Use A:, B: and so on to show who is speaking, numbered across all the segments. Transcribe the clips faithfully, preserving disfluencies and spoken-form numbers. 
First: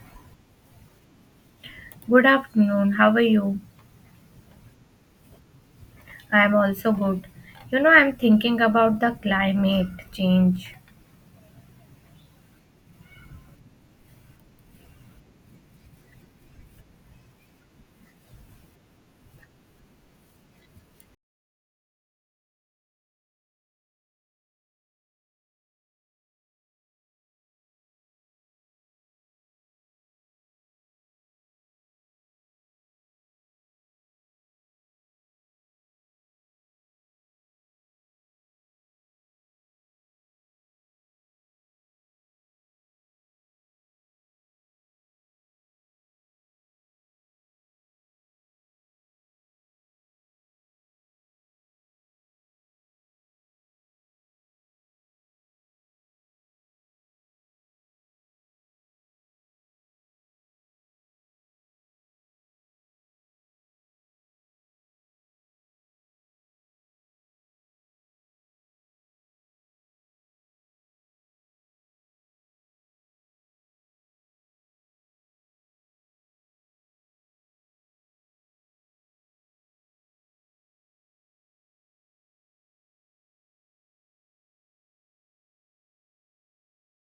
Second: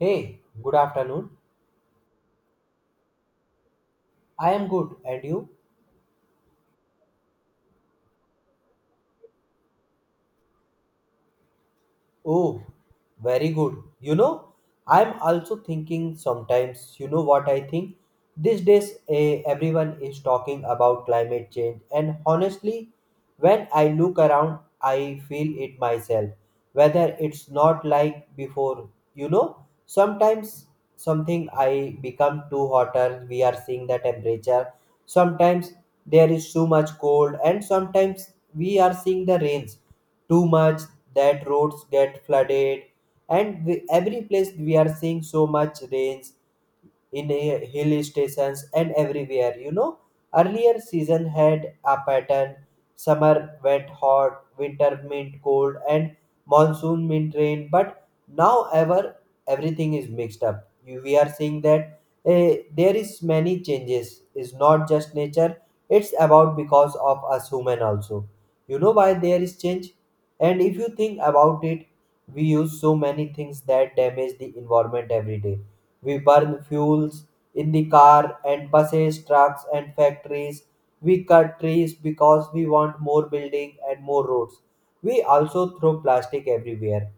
A: Hey, good afternoon.
B: Good afternoon. How are you?
A: I am good, and you?
B: I'm also good. You know, I'm thinking about the climate change.
A: Oh, very good. You know, I'm also thinking sometimes, you know what I think? These days, eh, everyone is talking about climate change, and honestly, when I look around, I feel it myself. Whether it's not like before, you know, sometimes something I become too hotter, we are seeing the temperature. Sometimes there is too much cold, and sometimes we are seeing the rains too much that roads get flooded and we, every place we are seeing so much rains in a hill stations and everywhere, you know, earlier season had a pattern, summer wet hot, winter meant cold, and monsoon meant rain, but now ever everything is mixed up. You- we are seeing that eh, there is many changes. It's not just nature, it's about because of us human also. You know why there is change, and if you think about it, we use so many things that damage the environment every day. We burn fuels in the car and buses, trucks, and factories. We cut trees because we want more building and more roads. We also throw plastic everywhere.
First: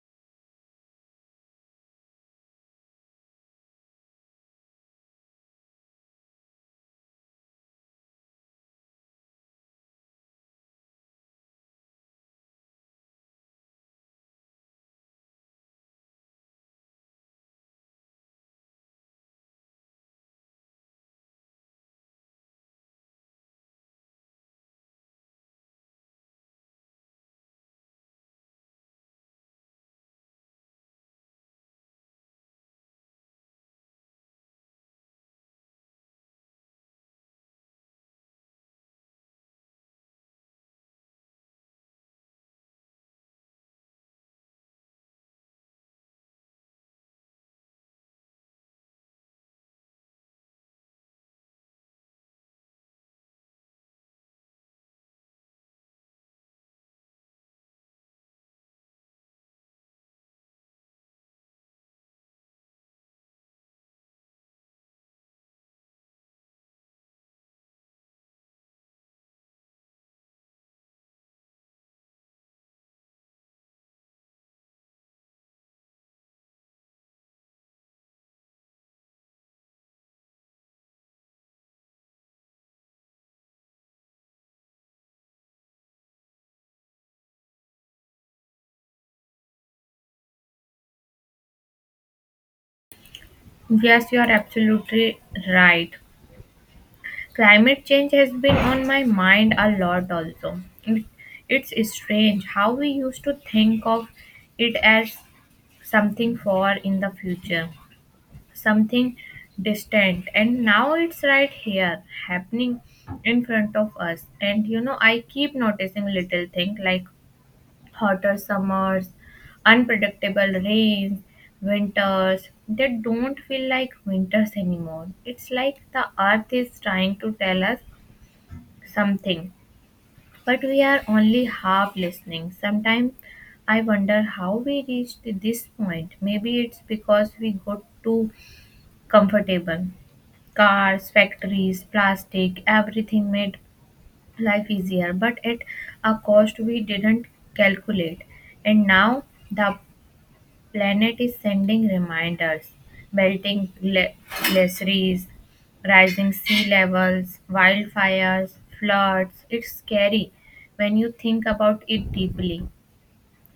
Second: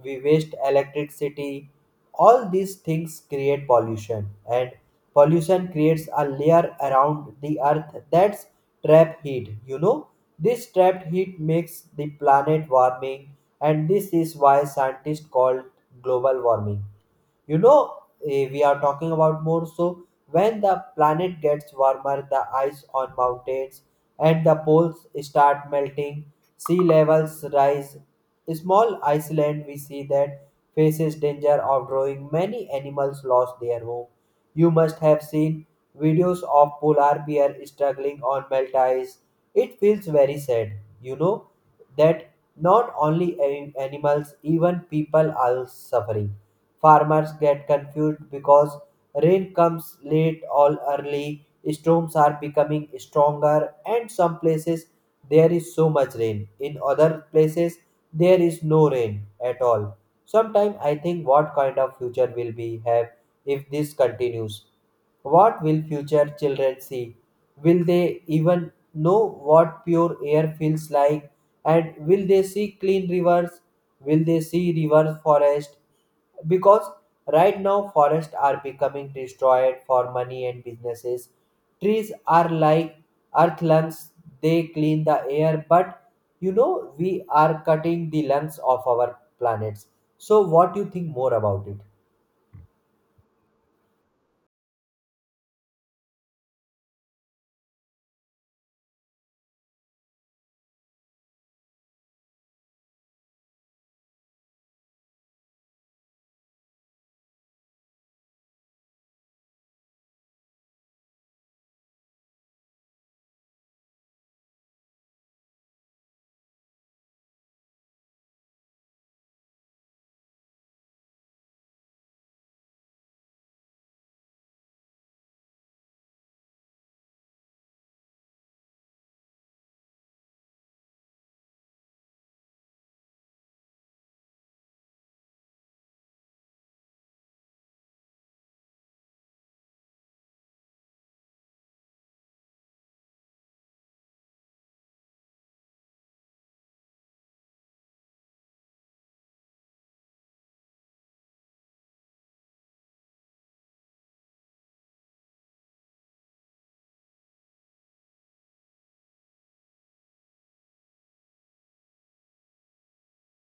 A: We waste electricity. All these things create pollution, and pollution creates a layer around the earth that's trap heat. You know, this trapped heat makes the planet warming, and this is why scientists call global warming. You know, eh, we are talking about more. So when the planet gets warmer, the ice on mountains and the poles start melting, sea levels rise. Small Iceland, we see that faces danger of growing. Many animals lost their home. You must have seen videos of polar bear struggling on melt ice. It feels very sad, you know, that not only a- animals, even people are suffering. Farmers get confused because rain comes late or early, storms are becoming stronger, and some places there is so much rain. In other places, there is no rain at all. Sometimes I think what kind of future will we have if this continues? What will future children see? Will they even know what pure air feels like? And will they see clean rivers? Will they see reverse forest, because right now forests are becoming destroyed for money and businesses. Trees are like earth lungs, they clean the air, but you know, we are cutting the lungs of our planets. So what do you think more about it?
B: Yes, you are absolutely right. Climate change has been on my mind a lot also. It- It's strange how we used to think of it as something far in the future, something distant, and now it's right here happening in front of us. And you know, I keep noticing little things like hotter summers, unpredictable rains, winters they don't feel like winters anymore. It's like the earth is trying to tell us something, but we are only half listening. Sometimes I wonder how we reached this point. Maybe it's because we got too comfortable. Cars, factories, plastic, everything made life easier, but at a cost we didn't calculate. And now the Planet is sending reminders, melting gla- glaciers, rising sea levels, wildfires, floods. It's scary when you think about it deeply.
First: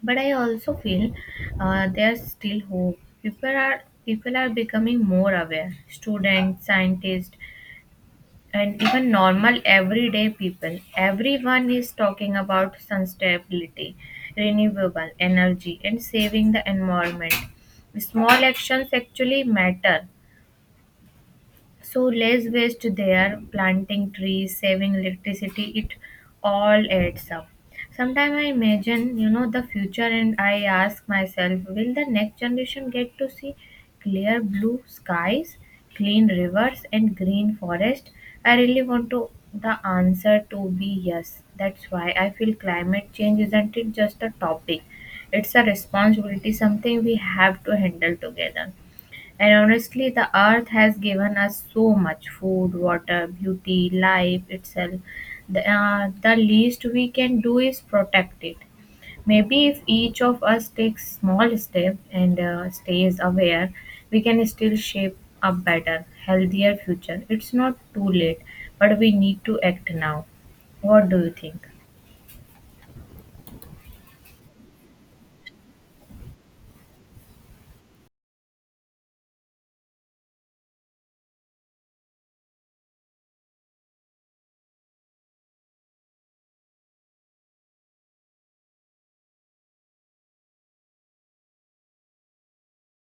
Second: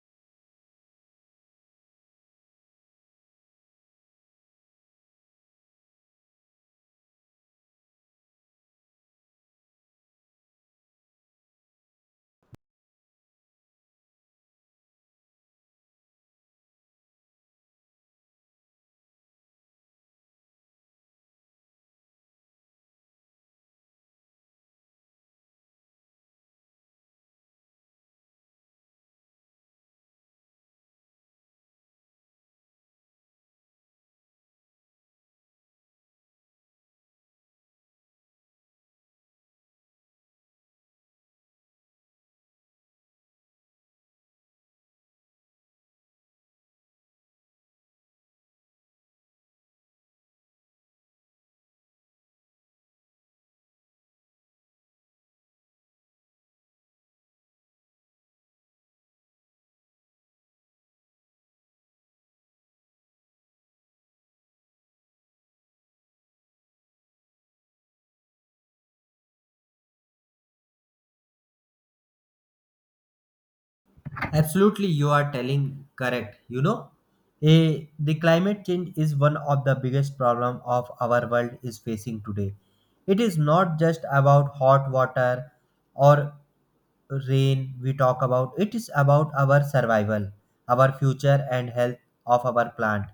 B: But I also feel uh, there's still hope. People are people are becoming more aware. Students, scientists, and even normal everyday people, everyone is talking about sustainability, renewable energy, and saving the environment. Small actions actually matter, so less waste there, planting trees, saving electricity, it all adds up. Sometimes I imagine, you know, the future, and I ask myself, will the next generation get to see clear blue skies, clean rivers, and green forest? I really want to the answer to be yes. That's why I feel climate change isn't it just a topic. It's a responsibility, something we have to handle together. And honestly, the earth has given us so much, food, water, beauty, life itself. The, uh, the least we can do is protect it. Maybe if each of us takes small step and uh, stays aware, we can still shape a better, healthier future. It's not too late, but we need to act now. What do you think?
A: Absolutely, you are telling correct. You know, a, the climate change is one of the biggest problem of our world is facing today. It is not just about hot water or rain we talk about. It is about our survival, our future and health of our plant.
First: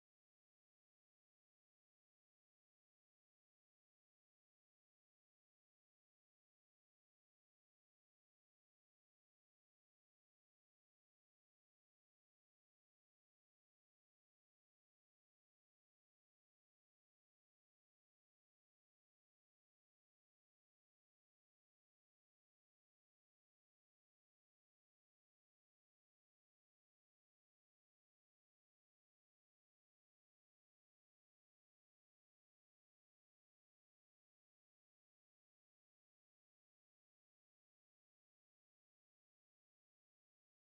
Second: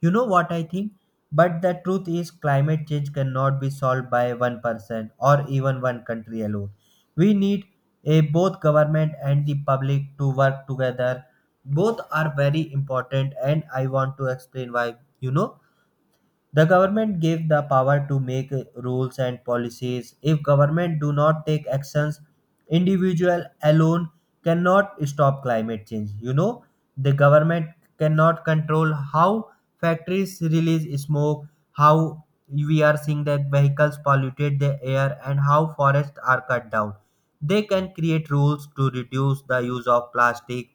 A: You know what I think? But the truth is climate change cannot be solved by one person or even one country alone. We need eh, both government and the public to work together. Both are very important, and I want to explain why. You know, the government gave the power to make uh, rules and policies. If government do not take actions, individual alone cannot stop climate change. You know, the government cannot control how factories release smoke, how we are seeing that vehicles polluted the air and how forests are cut down. They can create rules to reduce the use of plastic,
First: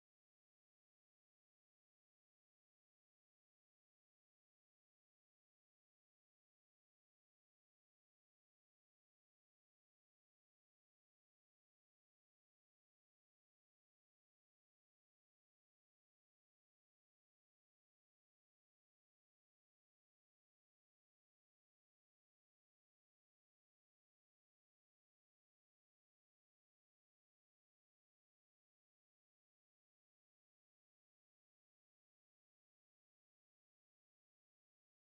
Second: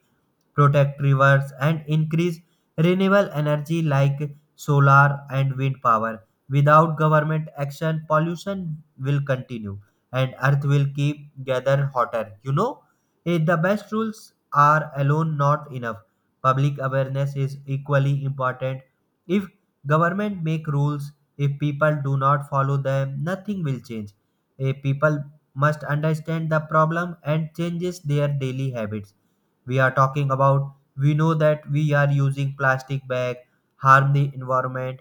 A: protect rivers, and increase renewable energy like solar and wind power. Without government action, pollution will continue and earth will keep getting hotter. You know, eh, the best rules are alone not enough. Public awareness is equally important. If government make rules, if people do not follow them, nothing will change. Eh, people must understand the problem and changes their daily habits. We are talking about, we know that we are using plastic bag harm the environment,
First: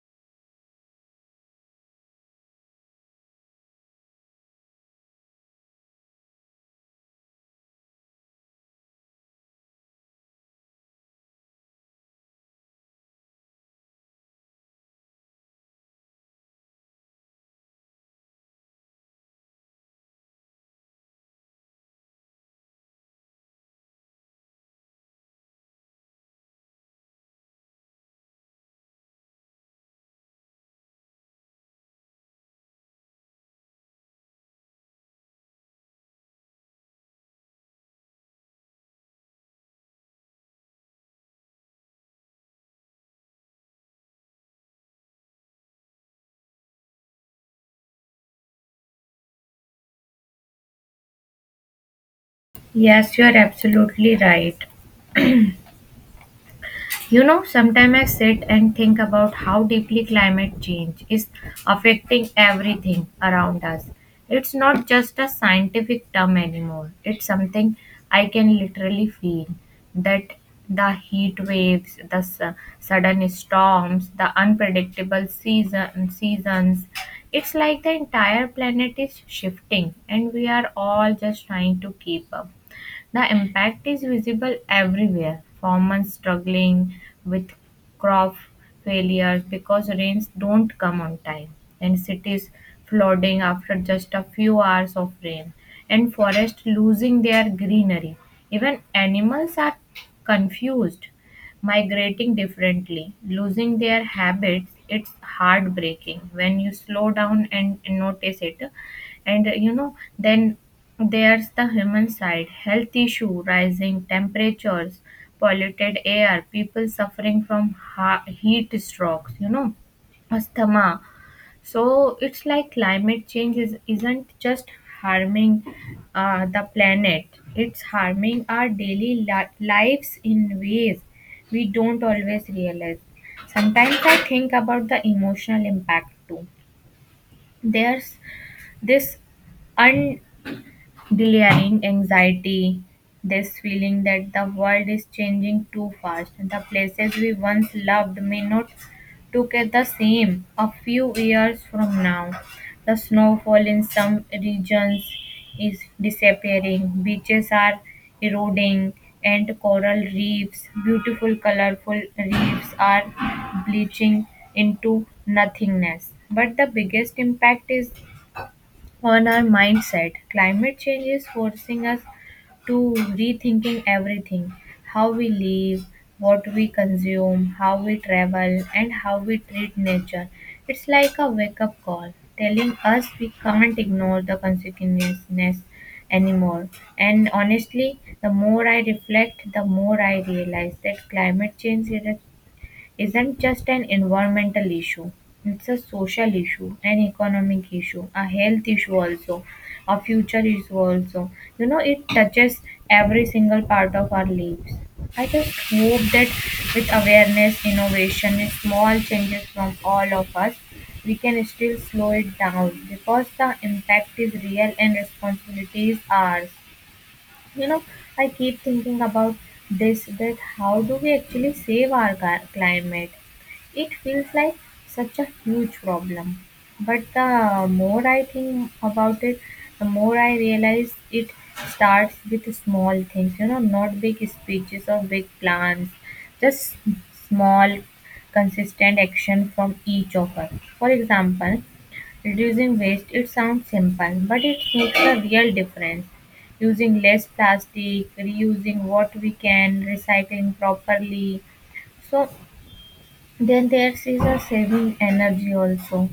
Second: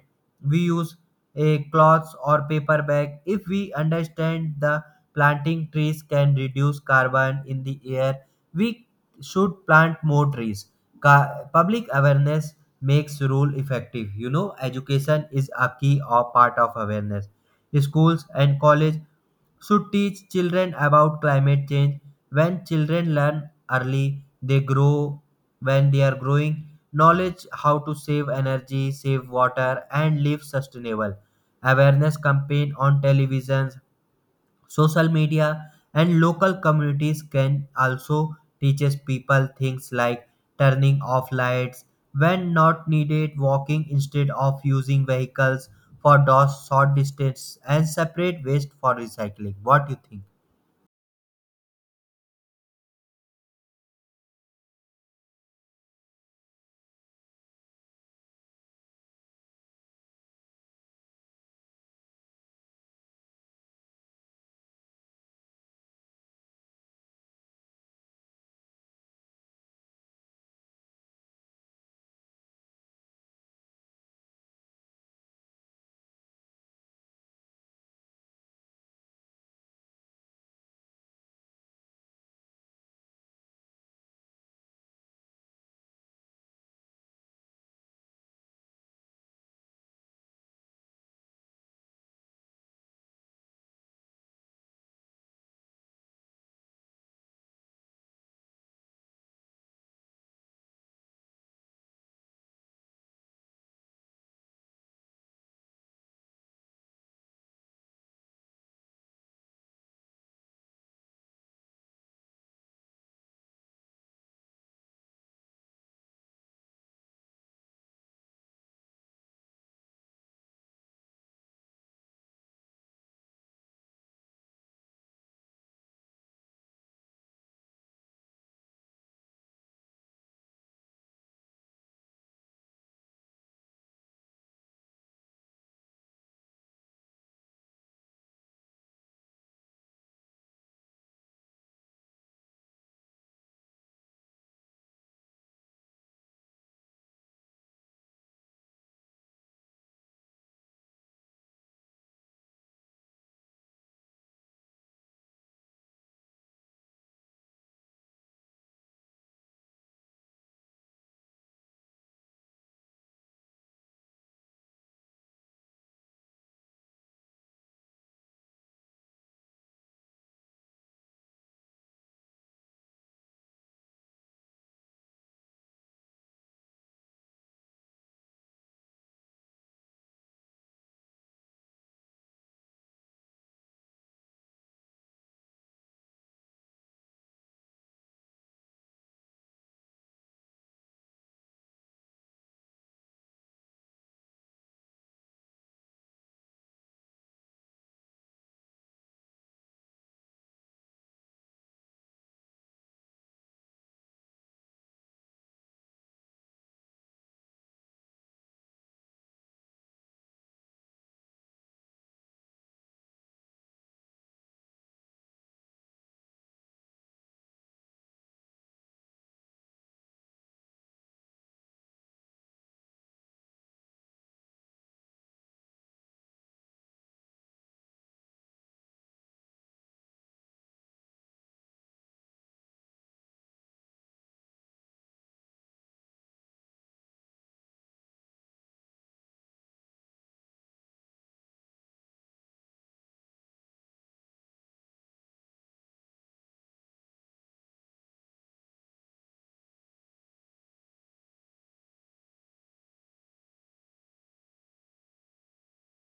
A: we use a cloth or paper bag. If we understand the planting trees can reduce carbon in the air, we should plant more trees. Ca- public awareness makes rule effective. You know, education is a key or part of awareness. Schools and college should teach children about climate change. When children learn early, they grow, when they are growing knowledge how to save energy, save water, and live sustainable. Awareness campaign on televisions, social media and local communities can also teaches people things like turning off lights when not needed, walking instead of using vehicles for those short distance, and separate waste for recycling. What do you think?
B: Yes, you are absolutely right. You know, sometimes I sit and think about how deeply climate change is affecting everything around us. It's not just a scientific term anymore, it's something I can literally feel, that the heat waves, the su- sudden storms, the unpredictable season, seasons. It's like the entire planet is shifting, and we are all just trying to keep up. The impact is visible everywhere. Farmers struggling with crop failures because rains don't come on time, and cities flooding after just a few hours of rain, and forests losing their greenery. Even animals are confused, migrating differently, losing their habits. It's heartbreaking when you slow down and notice it. And uh, you know, then there's the human side, health issue, rising temperatures, polluted air, people suffering from ha- heat strokes, you know, asthma. So it's like climate change is, isn't just harming uh, the planet, it's harming our daily li- lives in ways we don't always realize. Sometimes I think about the emotional impact too. There's this delaying anxiety, this feeling that the world is changing too fast. The places we once loved may not look at the same a few years from now. The snowfall in some regions is disappearing, beaches are eroding, and coral reefs, beautiful colorful reefs, are bleaching into nothingness. But the biggest impact is on our mindset. Climate change is forcing us to rethinking everything, how we live, what we consume, how we travel, and how we treat nature. It's like a wake up call telling us we can't ignore the consequences anymore. And honestly, the more I reflect, the more I realize that climate change is isn't just an environmental issue. It's a social issue, an economic issue, a health issue also, a future issue also. You know, it touches every single part of our lives. I just hope that with awareness, innovation, and small changes from all of us, we can still slow it down, because the impact is real and responsibility is ours. You know, I keep thinking about this, that how do we actually save our ga- climate. It feels like such a huge problem, but the more I think about it, the more I realize it starts with small things, you know, not big speeches or big plans, just small consistent action from each of us. For example, reducing waste, it sounds simple, but it makes a real difference, using less plastic, reusing what we can, recycling properly. So then there is a saving energy also,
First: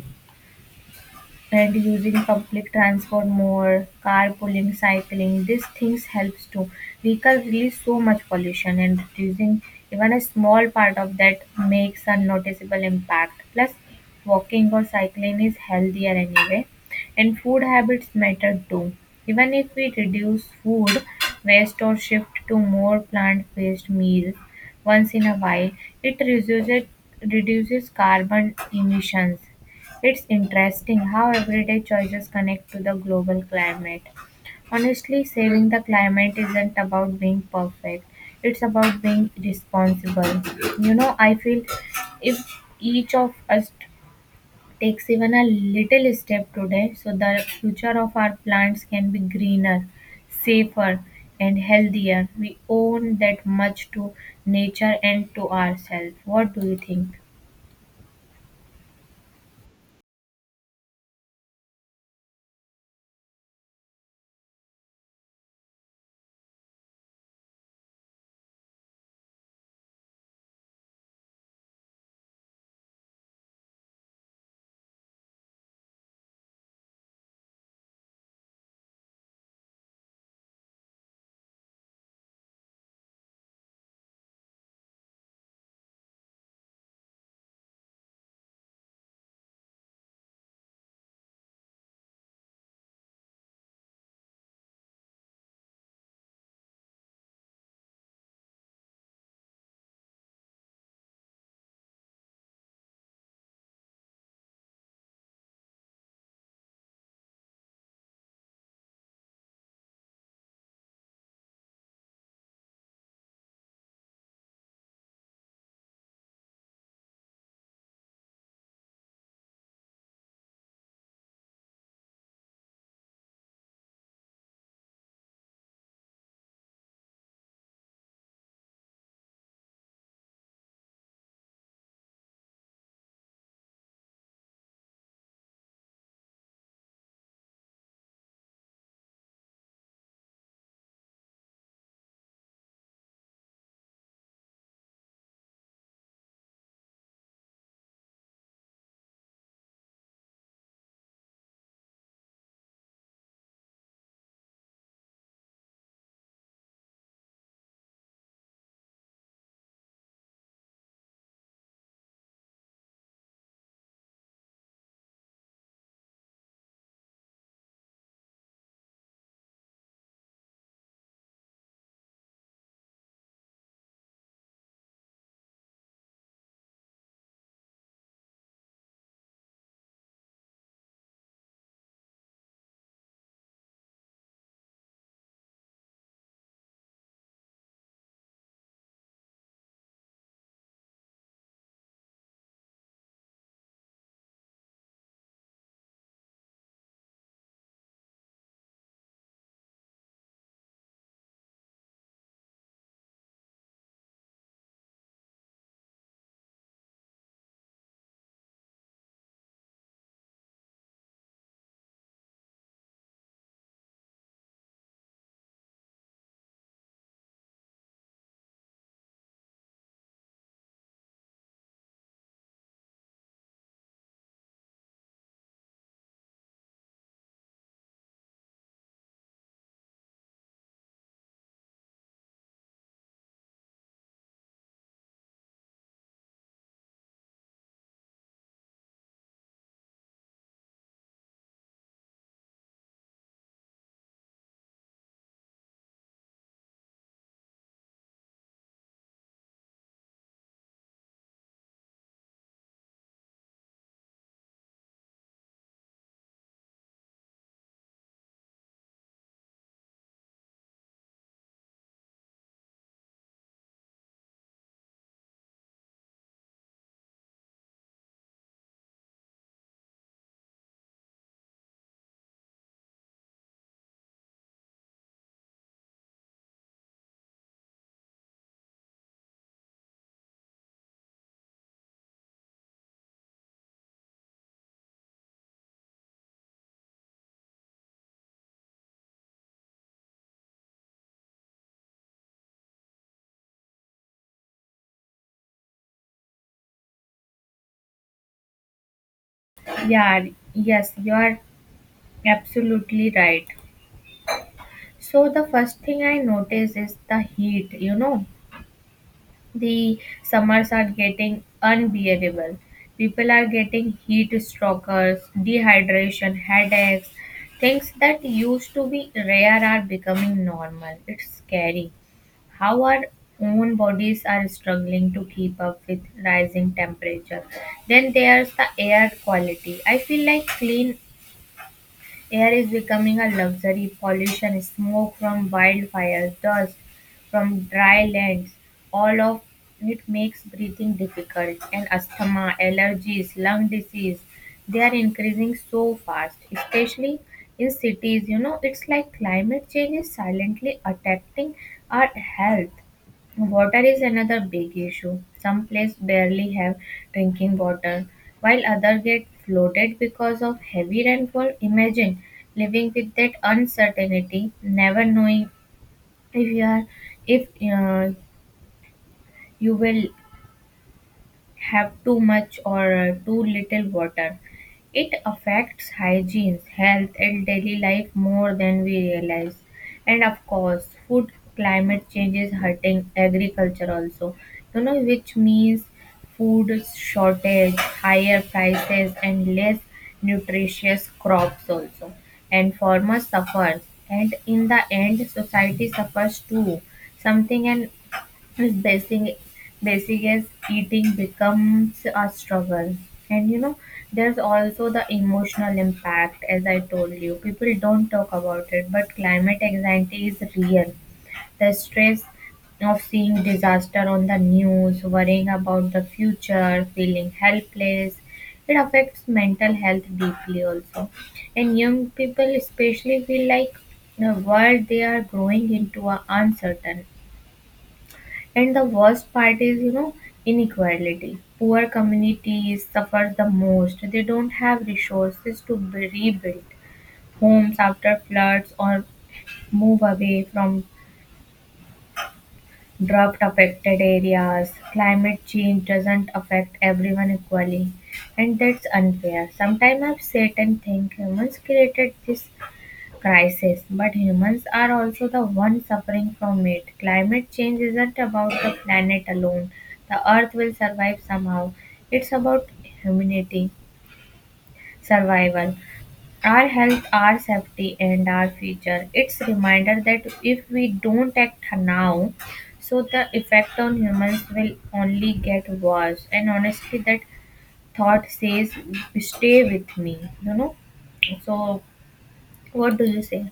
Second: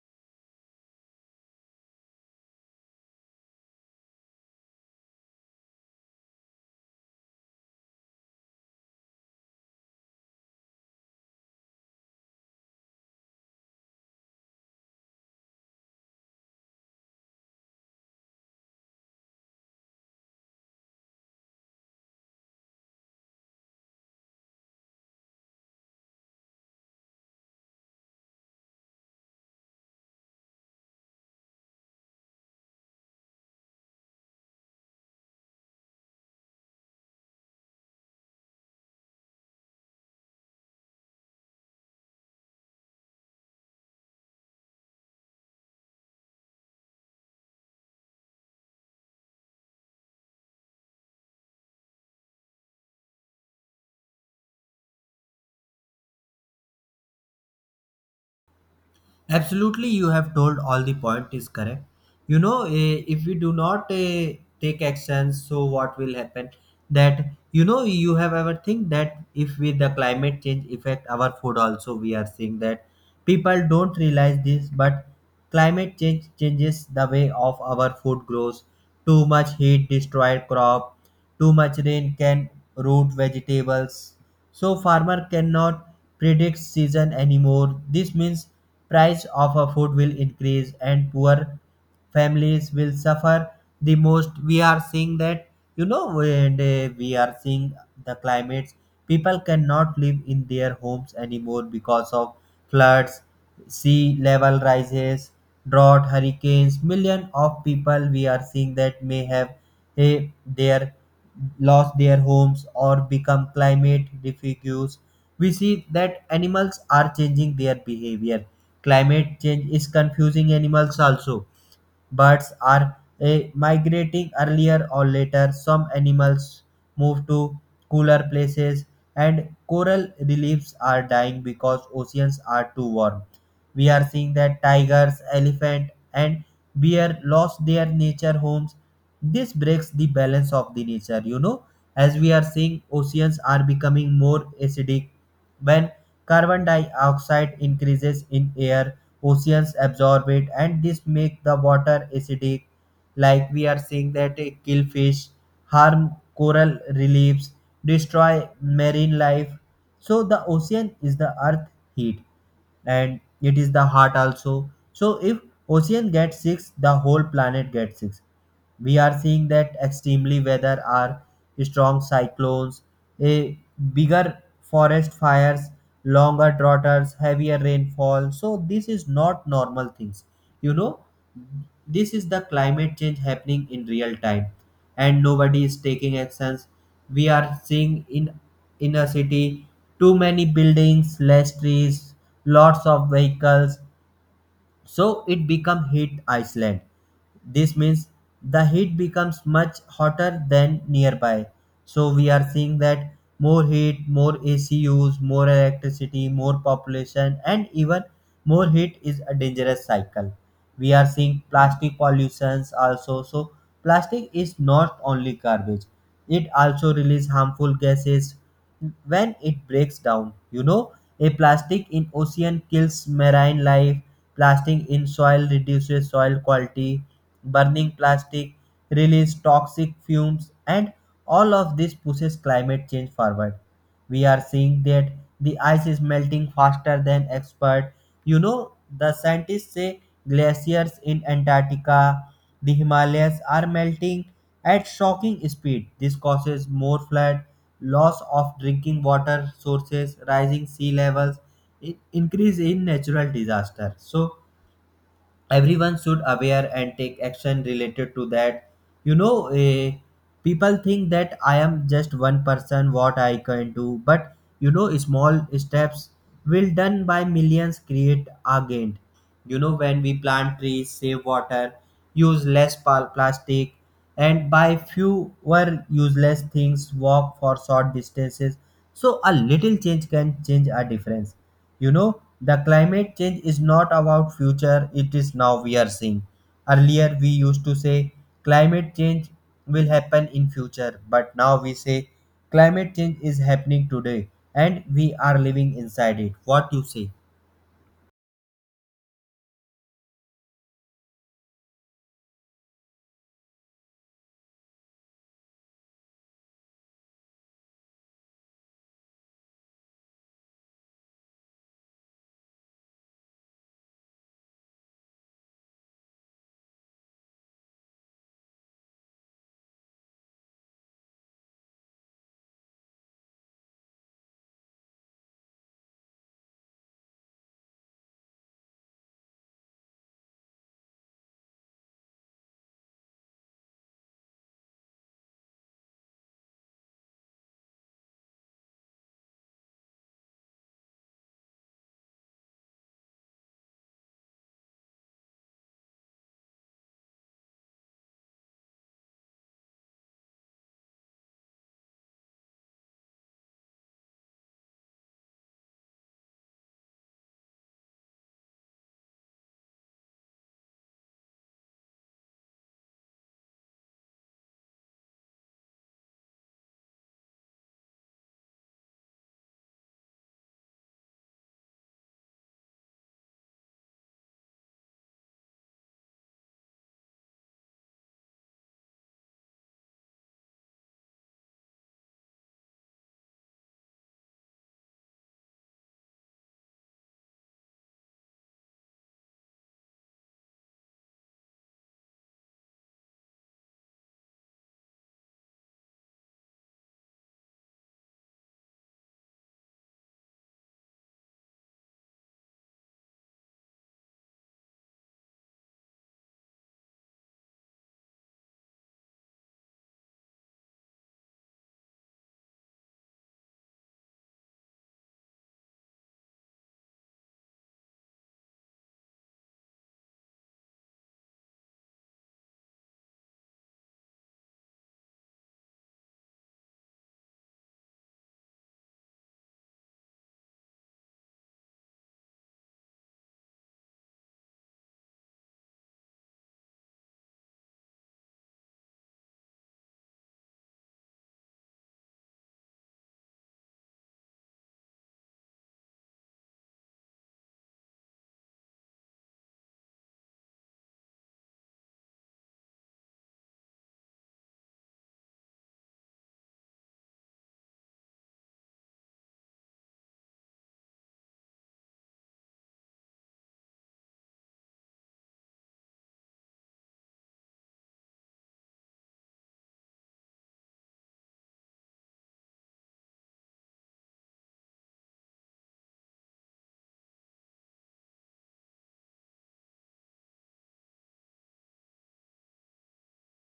B: and using public transport more, carpooling, cycling, these things helps to vehicle release so much pollution, and reducing even a small part of that makes a noticeable impact. Plus, walking or cycling is healthier anyway, and food habits matter too. Even if we reduce food waste or shift to more plant-based meals once in a while, it reduces reduces carbon emissions. It's interesting how everyday choices connect to the global climate. Honestly, saving the climate isn't about being perfect, it's about being responsible. You know, I feel if each of us takes even a little step today, so the future of our plants can be greener, safer, and healthier, we own that much to nature and to ourselves. What do you think?
A: Absolutely, you have told all the point is correct. You know, eh, if we do not, eh, take actions, so what will happen, that you know, you have ever think that if with the climate change effect our food also, we are seeing that. People don't realize this, but climate change changes the way of our food grows. Too much heat destroys crop. Too much rain can root vegetables. So farmer cannot predict season anymore. This means price of a food will increase and poor families will suffer the most. We are seeing that, you know, when they- we are seeing the climates, people cannot live in their homes anymore because of floods, sea level rises, drought, hurricanes. Million of people, we are seeing that may have a their lost their homes or become climate refugees. We see that animals are changing their behavior. Climate change is confusing animals also. Birds are eh, migrating earlier or later. Some animals move to cooler places, and coral reefs are dying because oceans are too warm. We are seeing that tigers, elephant, and bear lost their nature homes. This breaks the balance of the nature. You know, as we are seeing, oceans are becoming more acidic. When carbon dioxide increases in air, oceans absorb it, and this make the water acidic. Like we are seeing that it kill fish, harm coral reliefs, destroy marine life. So the ocean is the earth heat, and it is the heart also. So if ocean gets sick, the whole planet gets sick. We are seeing that extremely weather are strong cyclones, a bigger forest fires, longer droughts, heavier rainfall. So this is not normal things. You know, this is the climate change happening in real time, and nobody is taking actions. We are seeing in in a city too many buildings, less trees, lots of vehicles, so it become heat island. This means the heat becomes much hotter than nearby. So we are seeing that more heat, more ac use, more electricity, more population, and even more heat is a dangerous cycle. We are seeing plastic pollutions also. So plastic is not only garbage, it also release harmful gases when it breaks down. You know, a plastic in ocean kills marine life. Plastic in soil reduces soil quality. Burning plastic releases toxic fumes, and all of this pushes climate change forward. We are seeing that the ice is melting faster than expert. You know, the scientists say glaciers in Antarctica, the Himalayas are melting at shocking speed. This causes more flood, loss of drinking water sources, rising sea levels, in- increase in natural disaster. So everyone should aware and take action related to that. You know, eh, people think that I am just one person, what I can do, but you know, small steps will done by millions create again. You know, when we plant trees, save water, use less pal- plastic, and buy fewer useless things, walk for short distances, so a little change can change a difference. You know, the climate change is not about future, it is now, we are seeing. Earlier we used to say climate change will happen in future, but now we say climate change is happening today, and we are living inside it. What you say?
B: Yeah, yes, you are absolutely right. So the first thing I notice is the heat, you know. The summers are getting unbearable. People are getting heat strokes, dehydration, headaches. Things that used to be rare are becoming normal. It's scary how our own bodies are struggling to keep up with rising temperature. Then there's the air quality. I feel like clean air is becoming a luxury. Pollution, smoke from wildfires, dust from dry lands, all of it makes breathing difficult. And asthma, allergies, lung disease, they are increasing so fast, especially in cities. You know, it's like climate change is silently attacking our health. Water is another big issue. Some places barely have drinking water, while others get flooded because of heavy rainfall. Imagine living with that uncertainty, never knowing if you are if uh, you will have too much or uh, too little water. It affects hygiene, health, and daily life more than we realize. And of course, food, climate change is hurting agriculture also. You know, which means food shortage, higher prices, and less nutritious crops also. And farmers suffer, and in the end, society suffers too. Something and is basic basic as eating becomes a struggle. And you know, there's also the emotional impact, as I told you, people don't talk about it, but climate anxiety is real. The stress of seeing disaster on the news, worrying about the future, feeling helpless, it affects mental health deeply also. And young people especially feel like the world they are growing into are uncertain. And the worst part is, you know, inequality. Poor communities suffer the most. They don't have resources to b- rebuild homes after floods or move away from drought affected areas. Climate change doesn't affect everyone equally, and that's unfair. Sometimes I've sat and think, humans created this crisis, but humans are also the ones suffering from it. Climate change isn't about the planet alone. The earth will survive somehow. It's about humanity, survival, our health, our safety, and our future. It's reminder that if we don't act now, so the effect on humans will only get worse. And honestly, that thought says, stay with me, you know. So, what do you say?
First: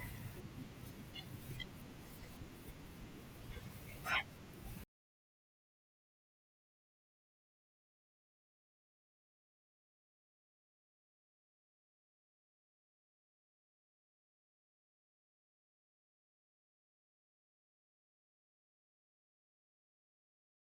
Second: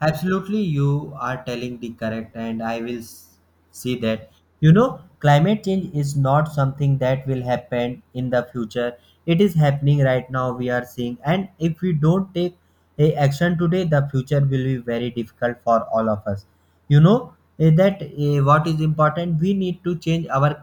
A: Absolutely, you are telling the correct, and I will s- see that. You know, climate change is not something that will happen in the future. It is happening right now. We are seeing, and if we don't take a action today, the future will be very difficult for all of us. You know, eh, that eh, what is important. We need to change our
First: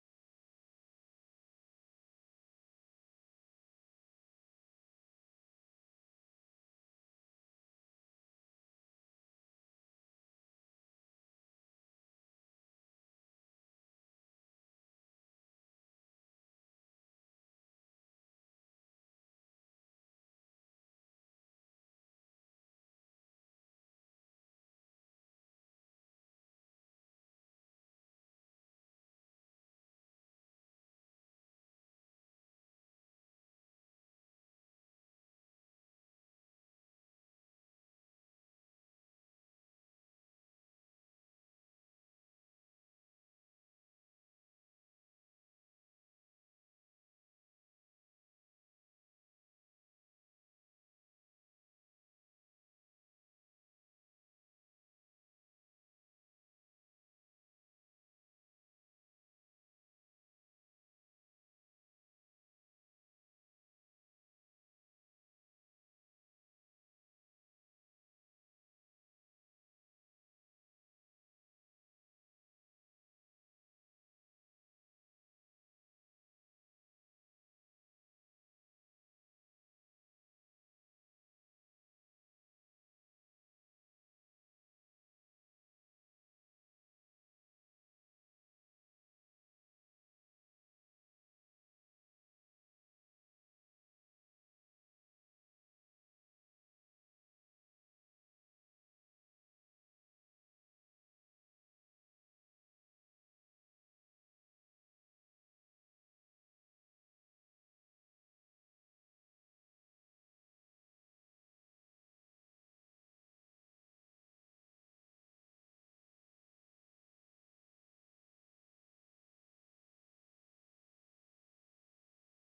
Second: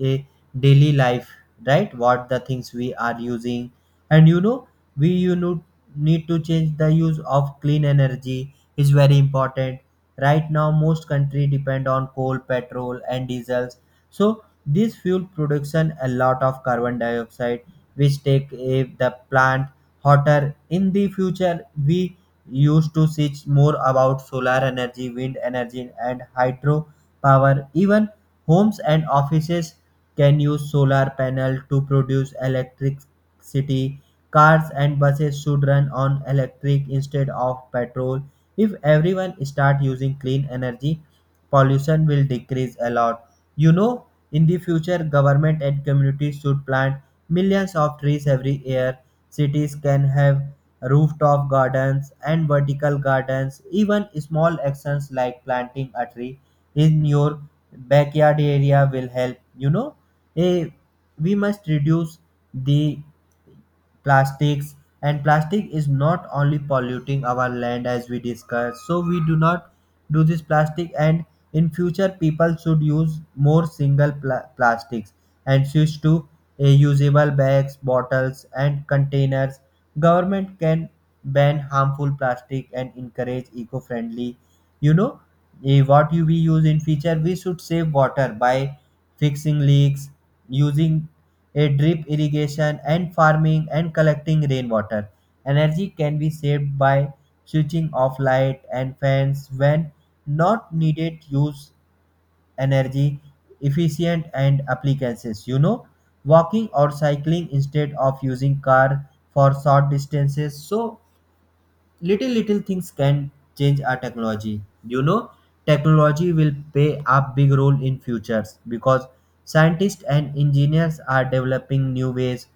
A: a daily life, right, what the things we are using. And you know, we, you know, need to change, the use of clean energy is very important. Right now most country depend on coal, petrol and diesels. So this fuel production a lot of carbon dioxide, which take, eh, the plant hotter in the future. We used to search more about solar energy, wind energy, and hydro power. Even homes and offices can use solar panels to produce electricity. Cars and buses should run on electric instead of petrol. If everyone start using clean energy, pollution will decrease a lot. You know, in the future, government and communities should plant millions of trees every year. Cities can have rooftop gardens and vertical gardens. Even small actions like planting a tree in your backyard area will help. You know, Eh, we must reduce the plastics, and plastic is not only polluting our land as we discussed. So we do not do this plastic, and in future people should use more single pla- plastics and switch to uh, usable bags, bottles and containers. Government can ban harmful plastic and encourage eco-friendly. You know, eh, what you we use in future, we should save water by fixing leaks, using a drip irrigation and farming and collecting rainwater. Energy can be saved by switching off light and fans when not needed, use energy efficient and appliances. You know, walking or cycling instead of using car for short distances, so little little things can change our technology. You know, technology will play a big role in futures, because scientists and engineers are developing new ways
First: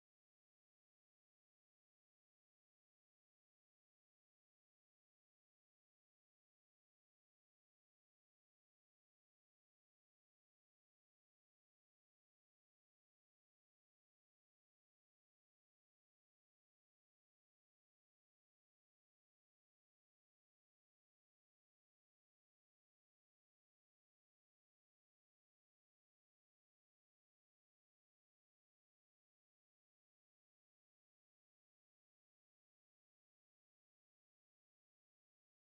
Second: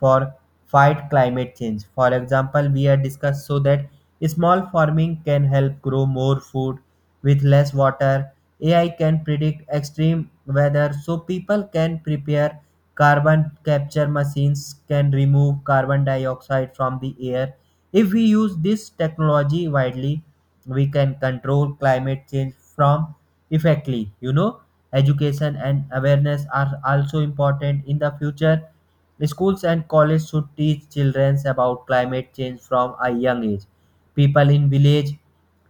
A: for fight climate change. For example, we are discussed so that small farming can help grow more food with less water, A I can predict extreme weather so people can prepare. Carbon capture machines can remove carbon dioxide from the air. If we use this technology widely, we can control climate change from effectively. You know, education and awareness are also important in the future. Schools and colleges should teach children about climate change from a young age. People in village,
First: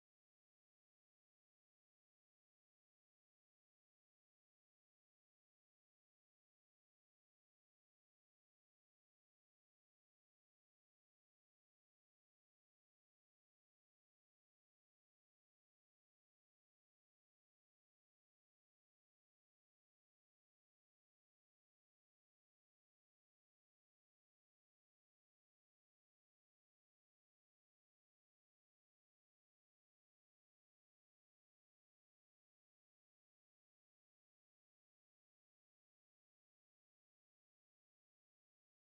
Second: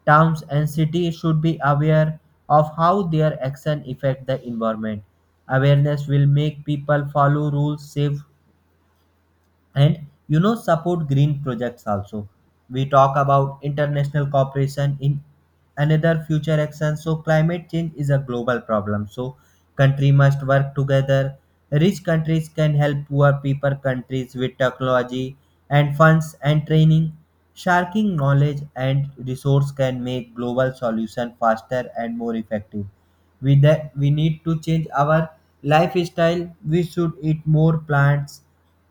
A: towns and cities should be aware of how their actions affect the environment. Awareness will make people follow rules safe, and you know, support green projects also. We talk about international cooperation in another future action. So climate change is a global problem, so country must work together. Rich countries can help poor people countries with technology and funds and training. Sharking knowledge and resource can make global solution faster and more effective. With that, we need to change our lifestyle. We should eat more plants,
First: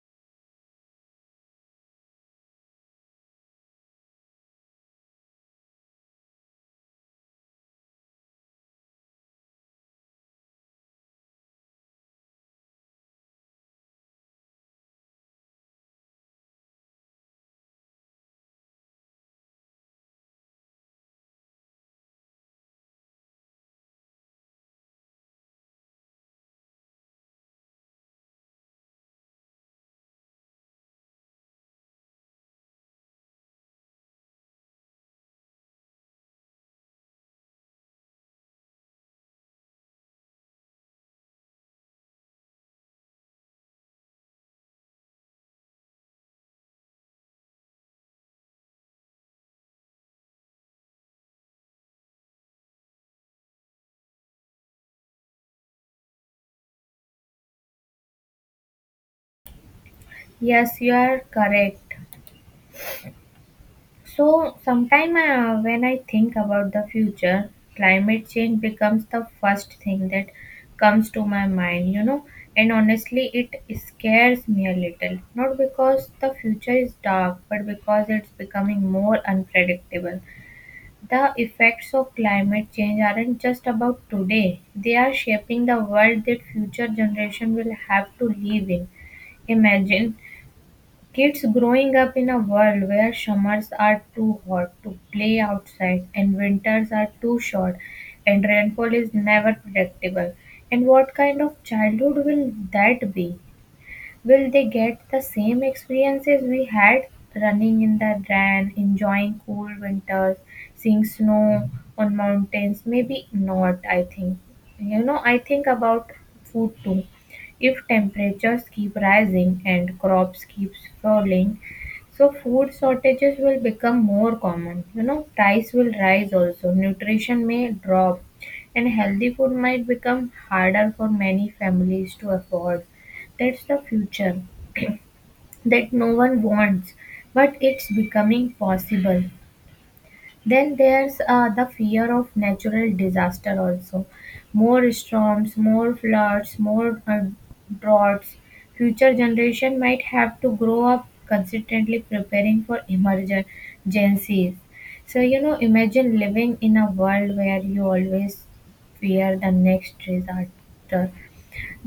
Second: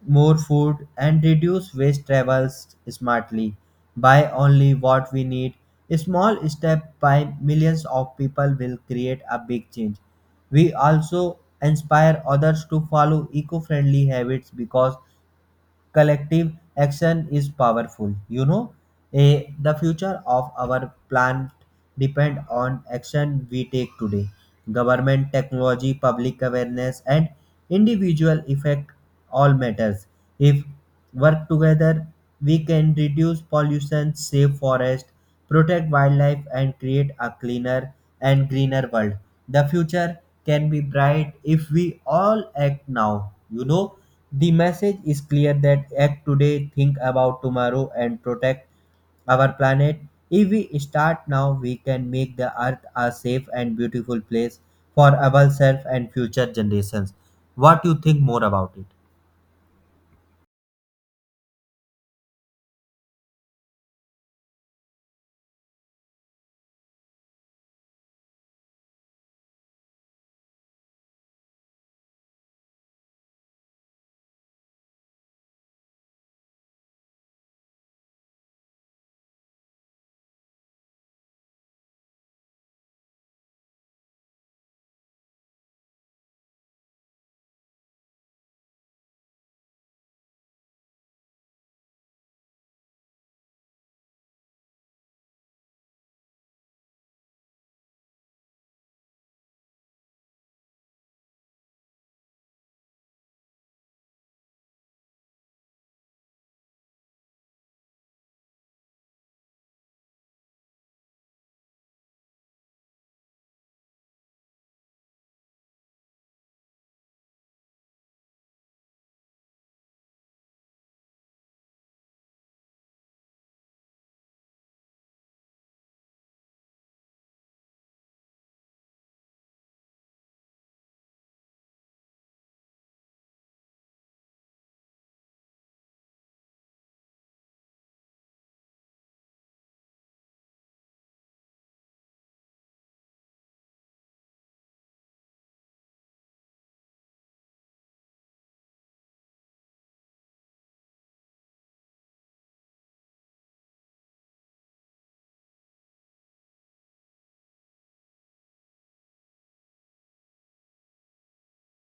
A: more food and reduce waste, travels smartly. Buy only what we need. A small step by millions of people will create a big change. We also inspire others to follow eco-friendly habits because collective action is powerful. You know, Eh, the future of our planet depend on action we take today. Government, technology, public awareness, and individual effect all matters. If work together, we can reduce pollution, save forests, protect wildlife, and create a cleaner and greener world. The future can be bright if we all act now. You know, the message is clear that act today, think about tomorrow, and protect our planet. If we start now, we can make the earth a safe and beautiful place for ourselves and future generations. What you think more about it?
B: Yes, you are correct. So, sometime uh, when I think about the future, climate change becomes the first thing that comes to my mind, you know. And honestly, it scares me a little. Not because the future is dark, but because it's becoming more unpredictable. The effects of climate change aren't just about today, they are shaping the world that future generation will have to live in. Imagine kids growing up in a world where summers are too hot to play outside, and winters are too short, and rainfall is never predictable. And what kind of childhood will that be? Will they get the same experiences we had, running in the rain, enjoying cool winters, seeing snow on mountains? Maybe not, I think. You know, I think about food too. If temperatures keep rising and crops keep falling, so food shortages will become more common. You know, price will rise also. Nutrition may drop, and healthy food might become harder for many families to afford. That's the future that no one wants, but it's becoming possible. Then there's uh, the fear of natural disaster also. More storms, more floods, more uh, droughts. Future generation might have to grow up consistently preparing for emergencies. So you know, imagine living in a world where you always fear the next disaster,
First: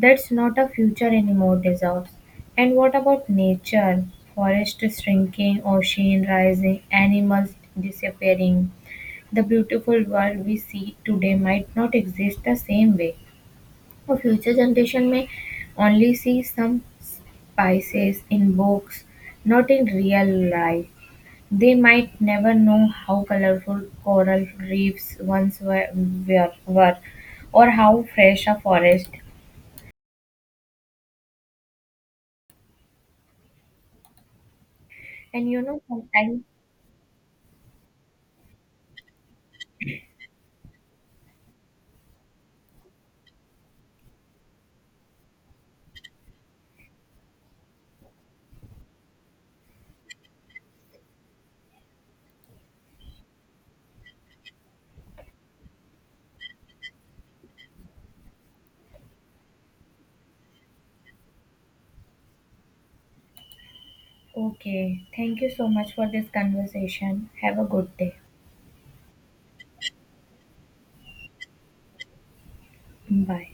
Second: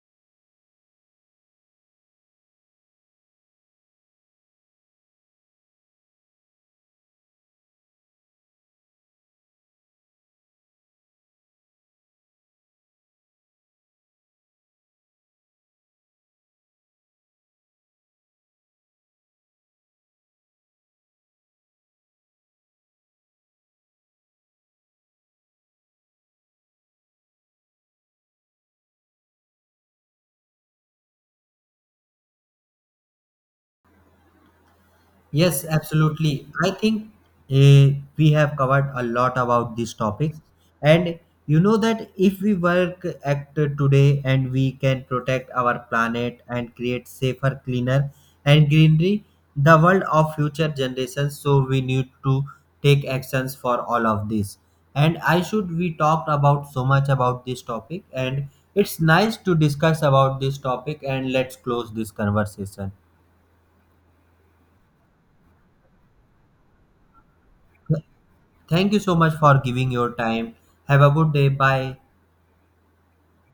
B: that's not a future anymore, deserves. And what about nature? Forests shrinking, ocean rising, animals disappearing. The beautiful world we see today might not exist the same way. A future generation may only see some spices in books, not in real life. They might never know how colorful coral reefs once were, were, were or how fresh a forest. And you
A: Yes,
B: know, sometimes...
A: absolutely. I think uh, we have covered a lot about these topics. And you know that if we work act today, and we can protect our planet and create safer, cleaner, and greenery, the world of future generations. So we need to take actions for all of this. And I should we talked about so much about this topic. And it's nice to discuss about this topic. And let's close this conversation.
B: Okay, thank you so much for this conversation. Have a good day.
A: Thank you so much for giving your time. Have a good day. Bye.
B: Bye.